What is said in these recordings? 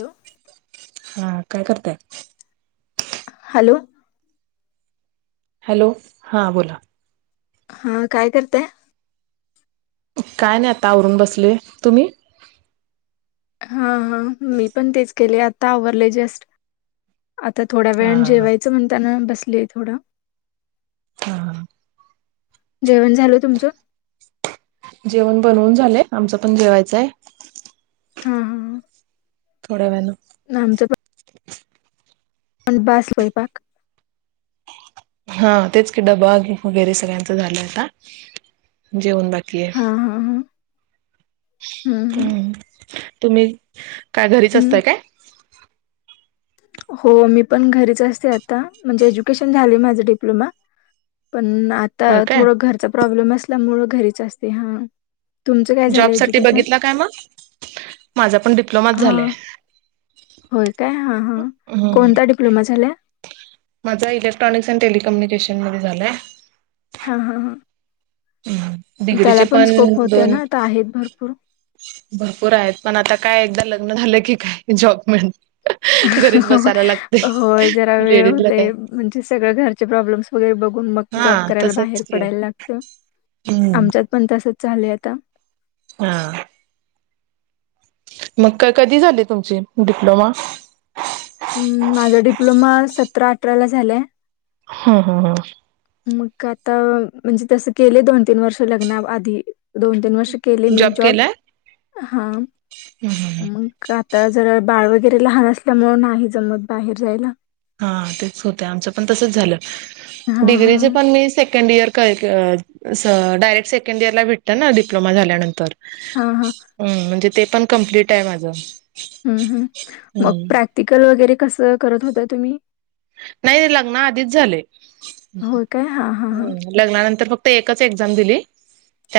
Hello हा काय करताय हॅलो हॅलो हा बोला हा काय करतेय काय नाही आता आवरून बसले तुम्ही हा हा मी पण तेच केले आता आवरले जस्ट आता थोड्या हा वेळ हा जेवायचं म्हणताना बसलीय थोडं हा जेवण झालं तुमचं जेवण बनवून झालंय आमच पण जेवायचय हा हा थोड वण अण बस हो प हा तेच की डबा वगैरे सगळ्यांच झालंय आता जेवण बाकी ओके हा हा हा हम्म हम् तुम्ही काय घरीच हम्म. असताय काय हो मी पण घरीच असते आता म्हणजे एज्युकेशन झालय माझ डिप्लोमा पण आता होय काय थोडं घरचा प्रॉब्लेम असल्यामुळं घरीच असते हा तुमचं काय झालं जॉब साठी एज्युकेशन? बघितला काय मग माझा पण डिप्लोमाच हा झालंय होय काय हा हा कोणता डिप्लोमा झालाय माझा इलेक्ट्रॉनिक्स अँन टेलिकम्युनिकेशन मध्ये झालंय. हा हा हा. उ त्याला डिग्रीचे पण स्कोप होते दोन ना, आता आहेत भरपूर. भरपूर आहेत, पण आता काय एकदा लग्न झालं की काय जॉब मिळ [unintelligible] घ होय जरा वेळ लेडीजला काय होतय म्हणजे सगळ घरचे प्रॉब्लेम्स वगैरे बघून मग हा जॉ जॉब करायला तसच बाहेर की पडायला लागत, हम्म आमच्यात पण तसच झालय आता हा. मग काय कधी झाली तुमची डिप्लोमा? उ माझा डिप्लोमा सतरा अठराला झालाय. हा हा हा. मग आता म्हणजे तस केले दोन तीन वर्ष लग्नाव आधी दोन तीन वर्ष केले मी जॉब, हा हम्म हम्म हम्म. मग आता जरा बाळ व वगैरे लहान असल्यामुळ नाही जमत बाहेर जायला हा तेच होतय, आमच पण तसच झालं हां, डिग्रीच हां. पण मी सेकंड इयर काय [unintelligible] अस डायरेक्ट सेकंड इयरला भेटतं ना डिप्लोमा झाल्यानंतर हां, हां. उम्म म्हणजे ते पण कमप्लीटाय माझं हम्म हम् मग हम्म. प्रॅक्टिकल वगैरे कसं करत होता तुम्ही? नाही लग्ना आधीच झालय, होय काय हा हा [unintelligible] लग्नानंतर फक् ते एकच एक्झाम दिली,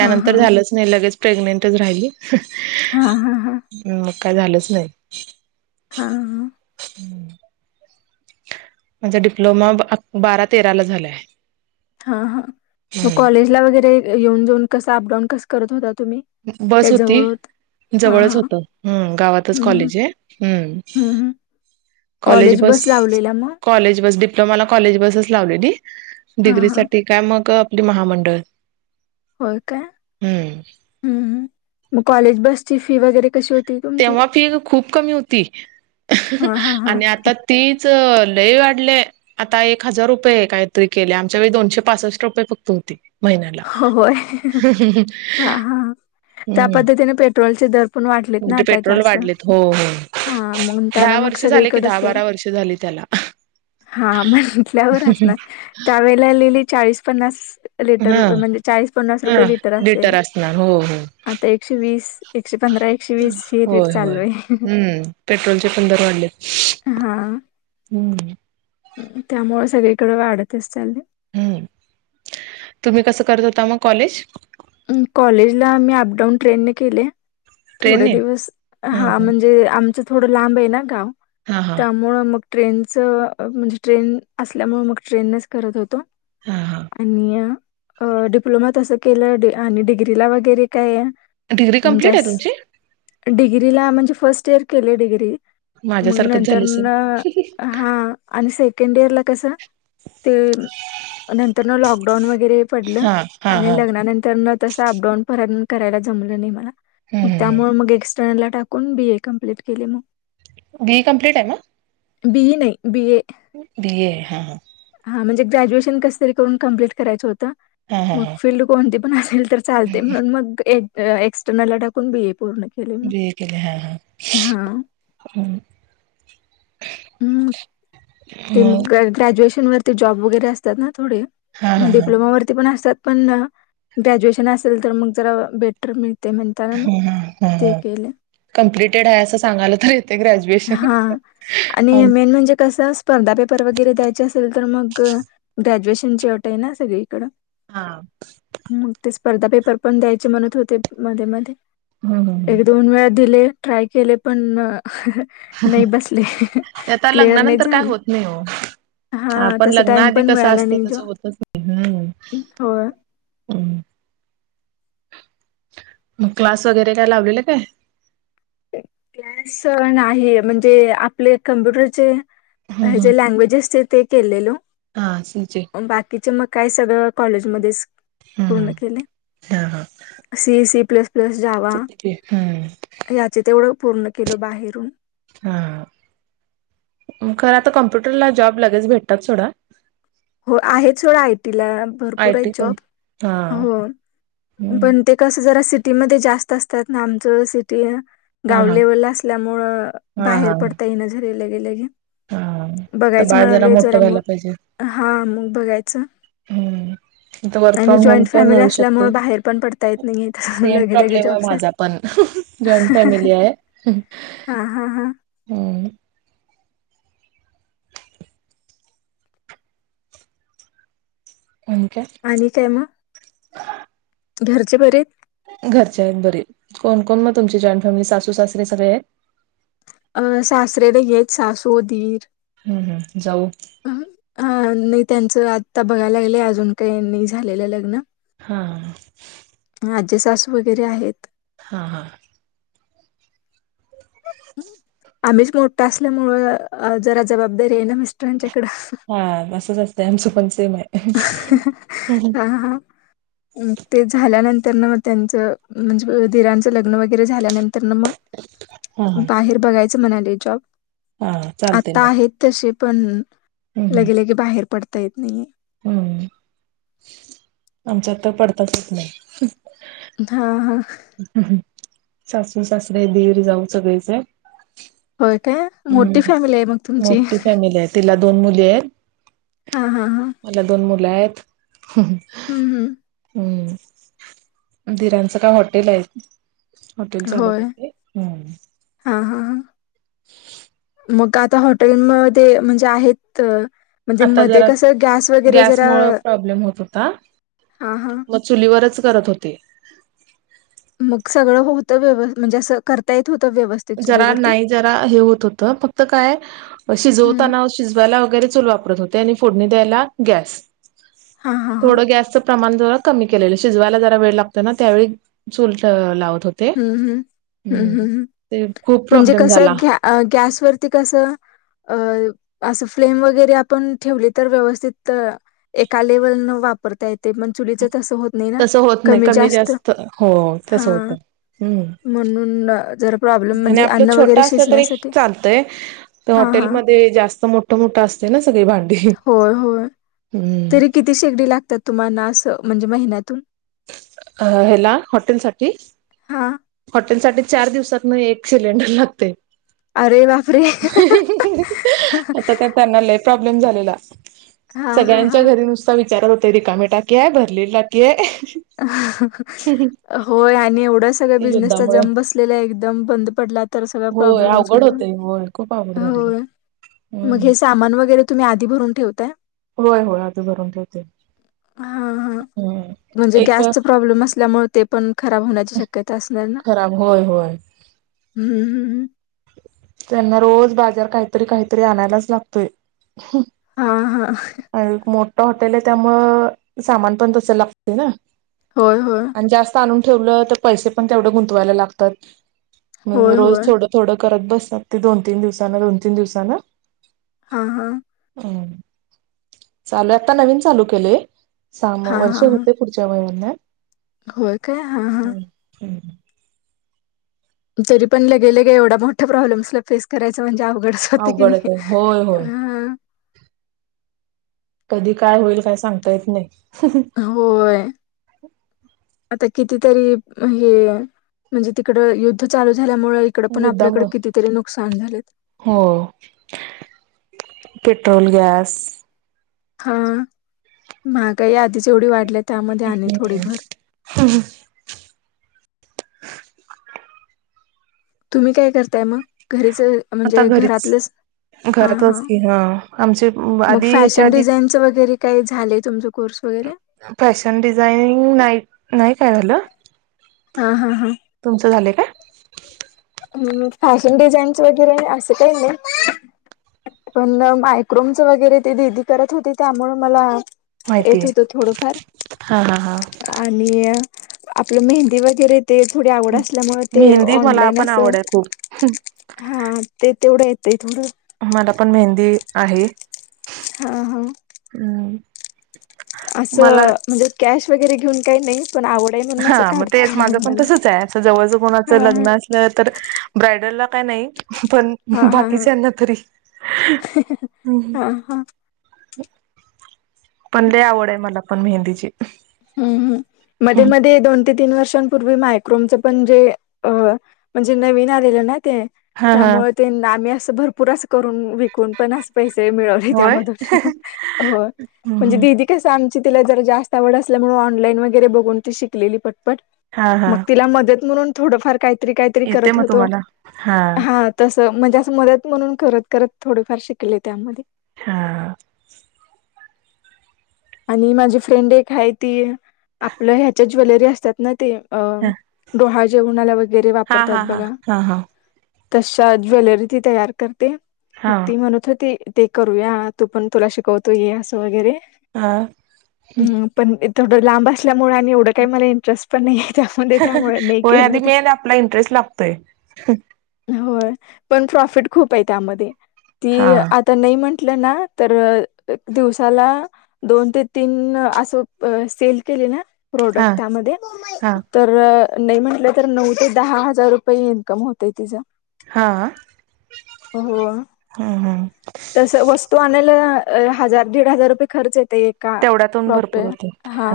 हा हा झालंच नाही लगेच प्रेग्नेंटच राहिली. हा हा हा हा ह मग काय झालंच नाही. हा ह. हम्म. माझा डिप्लोमा [unintelligible] बारा तेरा ला झालाय. हा हा, मग कॉलेजला वगैरे य येऊन जाऊन कस अपडाऊन कस करत होतात? तुम्ही बस काय होती जवळ होत? हा हा जवळच होतं, हम्म गावातच हम्म हम्म कॉलेज ये हम्म हम्म हम्म. कॉलेज बस, कॉलेज बस डिप प्लोमाला मला कॉलेज बसच लावलेली, हा डिग्री हा साठी काय मग आपली महामंडळ होय काय? हम्म हम्म हू मग कॉलेज बसची फी वगैरे कशी हो तेव्हा फी खूप कमी होती हा हा हा आणि आता तीच त लय वाढले, आता एक हजार रुपये काहीतरी केल्या आमच्या वेळी दोनशे पासष्ट रुपये फक्त होती. महिन्याला हो होय हा हा त्या हम्म् पद्धतीने पेट्रोलचे दर पण वाढलेत ना आता जास्त हो हो हा [unintelligible] त्यांना दहा मग वर्ष झाले की सगळीकडच दहा तर बारा वर्ष झाली त्याला हा म्हटल्यावर असणार, त्यावेेळेला लई लई चाळीस पन्नास हा लिटर म्हणजे चाळीस पन्नास हा, रुपये असेल लिटर असणार हो हो आता एकशे वीस एकशे पंधरा एकशे वीस ही रेट होय होय, चालू आहे हम्म पेट्रोलचे पण दर वाढलेत. हम्म. उ त्यामुळ सगळीकड वाढतच चाल्ले हम्म, तुम्ही कसं करत होता मग कॉलेज? उ कॉलेजला मी अपडाऊन ट्रेनने केले. थोडे ट्रेनने दिवस हा म्हणजे आमचं थोडं लांब ये ना गाव हा हा हा त्यामुळ मग ट्रेनचं अ म्हणजे ट्रेन असल्यामुळं मग ट्रेननेच करत होतो. हा हा आणि अ डिप्लोमा तस केलं, डी आणि डिग्रीला वगैरे काय डिग्री म्हणजे कंम्पलीट आय अस तुमची? डिग्रीला म्हणजे फर्स्ट इयर केले डिग्री मग माझ्यासारखंच झालं नंतरन असेल हा आणि सेकंड इयर ला कस ते नंतरन लॉकडाऊन वैगेरे पडलं हा हा आणि हा लग्नानं न तस अपडाउन [unintelligible] करायला जमलं नई मला, मग त्यामुळ मग एक्स टाकून बी ए कंप्लीट केली मग बीए कंम्पलीट आहे म बीई नाही बी ए बिए हा हा म्हणजे ग्रॅज्युएशन कस तरी करून कंप्लीट करायचं होतं हा हा मग हा फील्ड कोणती पण असेल तर चालते म्हणून मग एक्सटर्नलला टाकून बीए केल बी ए केले हा हा हा हम् हम्म. [unintelligible] ते मग ग्रॅज्युएशन वरती जॉब वगैरे असतात ना थोडे हा हा मग हा डिप्लोमा वरती पण असतात पण ग्रॅज्युएशन असेल तर मग जरा बेटर होईल ते म्हणताना मग ते केले कमप्लिटेड आहे असं सांगायला तर यथे ग्रॅज्युएशन हां आणि मेन म्हणजे कसं स्पर्धा पेपर वगैरे द्यायचे असेल तर मग ग्रॅज्युएशनची अट आहे ना सगळीकड मग ते स्पर्धा पेपर पण द्यायचे म्हणत होते मध्ये मध्ये हम् हम् एक दोन वेळा दिले ट्राय केले पण नाही बसले ते आता क्लिअर नाही लग्नानंतर काय झाले होत नाही हो हा आपण तस लग्ना टाइम आधी पण कसं मिळाला असते नाही ज तसं होतच नाही हो हम्म मग क्लास वगैरे काय लावलेलं काय क्लास नाही म्हणजे आपले कम्प्युटरचे जे लँग्वेजेस ते ते केलेलो हा बाकीचे मग काय सगळं कॉलेजमध्येध्येच हम्म पूर्ण केले C C plus plus Java त्या हम् याचे तेवढं पूर्ण केल बाहेरून हा खरं आता कॉम्प्युटरला जॉब लगेच भेटतात सोडा हो आहे सोडं ऐ आयटी ला भरपूर आहेत आयटी जॉब कंप हा पण ते कसा जरा सिटी सिटीमध्ये जास्त असतात ना आमचं सिटी हा गाव हा लेवलला असल्यामुळं हा बाहेर हा पडता येईना झालाय लगे लगेच हा तर बघायचं बाळ म्हणाले मोठं जरा मग व्हायला पाहिजे ह मग बघायचं वर्क आणि फ्रॉम होम जॉईंट पण फॅमिली मिळू असल्यामुळे शकतो बाहेर पण पडता येत नाही सेम लगे लगे प्रॉब्लेम आहे जॉबसाठी माझा पण जॉइंट फॅमिली आहे हा हा हा हं आणि काय आणि काय मग घरचे बरेच घरच्या आहेत बरी कोण कोण मग तुमची जॉईंट फॅमिली सासू सासरी सगळे आहेत. अं सासरेला यच सासूधीर [unintelligible] हम्म हम्म जाऊ नाही त्यांचं आत्ता बघायला लागलं अजून काहीनी झालेलं लग्न हा माजे सासू वगैरे आहेत हा हा आम्हीच मोठा असल्यामुंळ जरा जबाबदारी आहे ना. मिस्टरांच्याकडं हा तसंच असतंय आमचं पण सेम आहे. हा ते झाल्यानंतर त्यांना मग त्यांचं म्हणजे दिरांचं लग्न वगैरे झाल्यानंतर तर ना मग हा हा बाहेर बघायचं म्हणाले जॉब हा चालते आता मग आहेत तसे पण हम्म हम्म लगेलगे बाहेर पडता येत नाहीये. हम्म आमच्यात तर पडताचच येत नाही हा हा सासू सासरे दीर जाऊ सगळेच होय काय मोठी हम्म फॅमिली आहे मग तुमची मोठी फॅमिली आहे तिला दोन मुली आहेत. हा हा हा मला दोन मुलं आहेत हम्म दिराचं काय हॉटेल आहे. हॉटेल चालत हो होय ते हम हा हा हा [inaudible] मग आता हॉटेलमध्ये म्हणजे आहेत म्हणजे आता मध्ये जरा कसं गॅस वगैरे जरा गॅसमुळे प्रॉब्लेम होत हा हा मग चुलीवरचं करत होते. मग सगळं होतं व्य म्हणजे अस करता येत. होतं व्यवस्थित जरा चुलीवरती नाही जरा हे होत होत फक्त काय हम्म शिजवताना शिजवायला वगैरे च वापरत होते आणि फोडणी द्यायला गॅस हा हा हा थोडं गॅसचं प्रमाण जरा कमी केलेलं शिजवायला जरा वेळ लागतो ना त्यावेळी चूल लावत होते. हम्म हम्म हम्म हम्म हम् ते खूप म्हणजे प्रॉब्लेम झाला कसं गॅसवरती कसं अ असं फ्लेम वगैरे आपण ठेवले तर व्यवस्थित एका लेवल न वापरता येत ते पण चुलीच तसं होत नाही ना तसं होत नाही कमी जास्त हो हा तसं होतं. हम्म म्हणुन जरा प्रॉब्लेम आणि म्हणजे आपलं अन्न वगैरे छोटं असलं तरी एक शिजण्यासाठी चालतंय हा हा हॉटेलमध्ये जास्त मोठं मोठं असत. ना सगळी भांडी होय होय हम्म तरी किती शेगडी लागतात तुम्हाना असं म्हणजे महिन्यातून ह्याला हॉटेल साठी हा हॉटेल साठी चार दिवसातन एक सिलेंडर लागते. अरे बापरे आता त्यांना प्रॉब्लेम झालाय हा हा सगळ्यांच्या हा घरी नुसता विचारत होते रिकामे टाकी आहे भरलेली टाकी आहे. होय आणि एवढा सगळ्या बिझनेसचा युद्धामुळं जम बसलेला एकदम बंद पडले तर सगळ होय प्रॉब्लेमच अवघड होत होतय होय खूप अवघड हो. झालेली मग हम्म. हे सामान वगैरे तुम्ही आधी भरून ठेवताय? होय होय आधी भरून ठेवते हा हा हम् म्हणजे गॅसच प्रॉब्लेम असल्यामुळे ते पण खराब होण्याची शक्यता असणार ना खराब होय होय. हम्म हम्म त्यांना रोज बाजार काहीतरी काहीतरी आणायलाच लागतोय हा हा म हॉटेल आहे त्यामु सामान पण तस ला होय होय आणि जास्त आण ठेव तर पैसे पण तेवढ गुंतवायला लागतात होय रोज होय थोडं थोड करत बस ते दोन तीन दिवसाांना दोन तीन दिवसाांना हा हा चालू आता नवीन चालू केलेय साम हा वर्ष हा हा होते पुढच्या वयाना होय काय हा हा तरी पण ल गेले ग एवढ्या मोठ्या प्रॉब्लेम्स फेस करायचा म्हणजे गड स्त क अवघडच नाही आहे होय होय अह कधी काय होईल काय सांगता येत नाही होय आता कितीतरी हे म्हणजे तिकड युद्ध चालू झाल्यामुळे इकड पण आपल्याकडे युद्धामुळे कितीतरी नुकसान झाले हो पेट्रोल गॅस हा महागाई आधीच एवढी वाढल्या त्यामध्ये आणि थोडी भर तुम्ही काय करताय मग घरीच आता म्हणजे घरीच घरातलंच हा हा घरातच की आमचे मग आधी ह्याच्या फॅशन आधी डिझाईनच वगैरे काही झालं तुमचा कोर्स [unintelligible] फॅशन डिझाईनिंग नाही नाही काय झालं हा हा हा तुमचं झालंय काय फॅशन डिझाईन्स वगैरे असं काही नाही पण मायक्रोमच वगैरे ते दिदी करत होते त्यामुळे मला येत माहितीय होत थोडंफार हा हा हा आणि आपलं मेहंदी वगैरे ते थोडी आवड असल्यामुळे ते मेहंदी मला पण ऑनलाईनच आवड आहे खूप हा ते तेवढं येतंय थोडं मला पण मेहंदी आहे हा हा [inaudible] असं मला म्हणजे कॅश वगैरे घेऊन काही नाही पण आवड आहे म्हणून हा असं मग काढते तेच काढून माझं पण म्हणाले. तसच आहे अस जवळ कोणाच हां हां. लग्न असलं तर ब्रायडलला का नाही पण हां हां हां. बाकीच्याना तरी हा हा पण लय आवड आहे मला पण मेहंदीची हम्मम् मध्ये मध्ये दोन तीन वर्षांपूर्वी मायक्रोमच पण जे म्हणजे नवीन आलेलं नाही ते हा हा त्यामुळे ते आम्ही असं भरपूरच करून विकून पण पैसे मिळवले त्या होय मधुन म्हणजे हम्म दिदी काय सांग तिला जरा जास्त आवड असल्यामुळे ऑनलाईन वगैरे बघून ती शिकलेली पटपट हा हा मग तिला मदत म्हणून थोडफार काहीतरी काहीतरी येते करत मग होत तुम्हाला हा म्हणजे असं मदत म्हणून करत करत थोडेफार शिकले त्यामध्ये हा आणि माझी फ्रेंड एक आहे ती आपलं ह्याच्या ज्वेलरी असतात ना ते अ हा डोहाळ जेवणाला वगैरे हा वापरतात हा हा बघा हा तशा ज्वेलरी ती तयार करते मग हा त म्हणूत ती ते करूया तू पण तुला शिकवतो ये असं वगैरे हा ह् तेवढं लांब असल्यामुळे आणि एवढं काही मला इंटरेस्ट पण नाही त्यामध्ये त्यामुळे नाही हो केलं आधी ते मेन आपला इंटरेस्ट लागतोय हो पण प्रॉफिट खूप आहे त्यामध्ये हा ती आता नाही म्हणल ना तर दिवसाला दोन ते तीन असं सेल केले ना हा प्रोडक्ट त्यामध्ये हा तर नाही म्हटलं तर नऊ ते दहा हजार रुपये इन्कम होतय तिज हा हो, हम्म हम्म तस वस्तू आणायला हजार दीड हजार रुपये खर्च येत एका तेवढ्यातून प्रॉपे भरपूर होते हा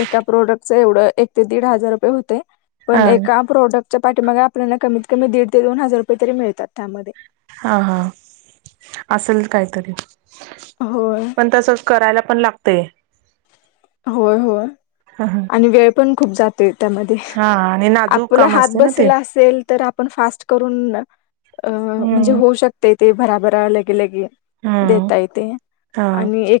एका प्रोडक्ट एवढंच एक ते दीड हजार रुपये होते हा पण एका प्रोडक्ट च्या पाठीमाग आपल्याला कमीत कमी दीड ते दोन हजार रुपय तरी मिळतात त्यामध्ये हा हा असेल काहीतरी होय पण तस करायला पण लागतय होय होय हा आणि वेळ पण खूप जातोय त्यामध्ये आणि नाजूक आपला काम हात असते ना ते बसला असेल, तर आपण फास्ट करून अ म्हणजे हम्म होऊ शकते ते भराभरा लगेलगे हम्म देता येते हा आणि एक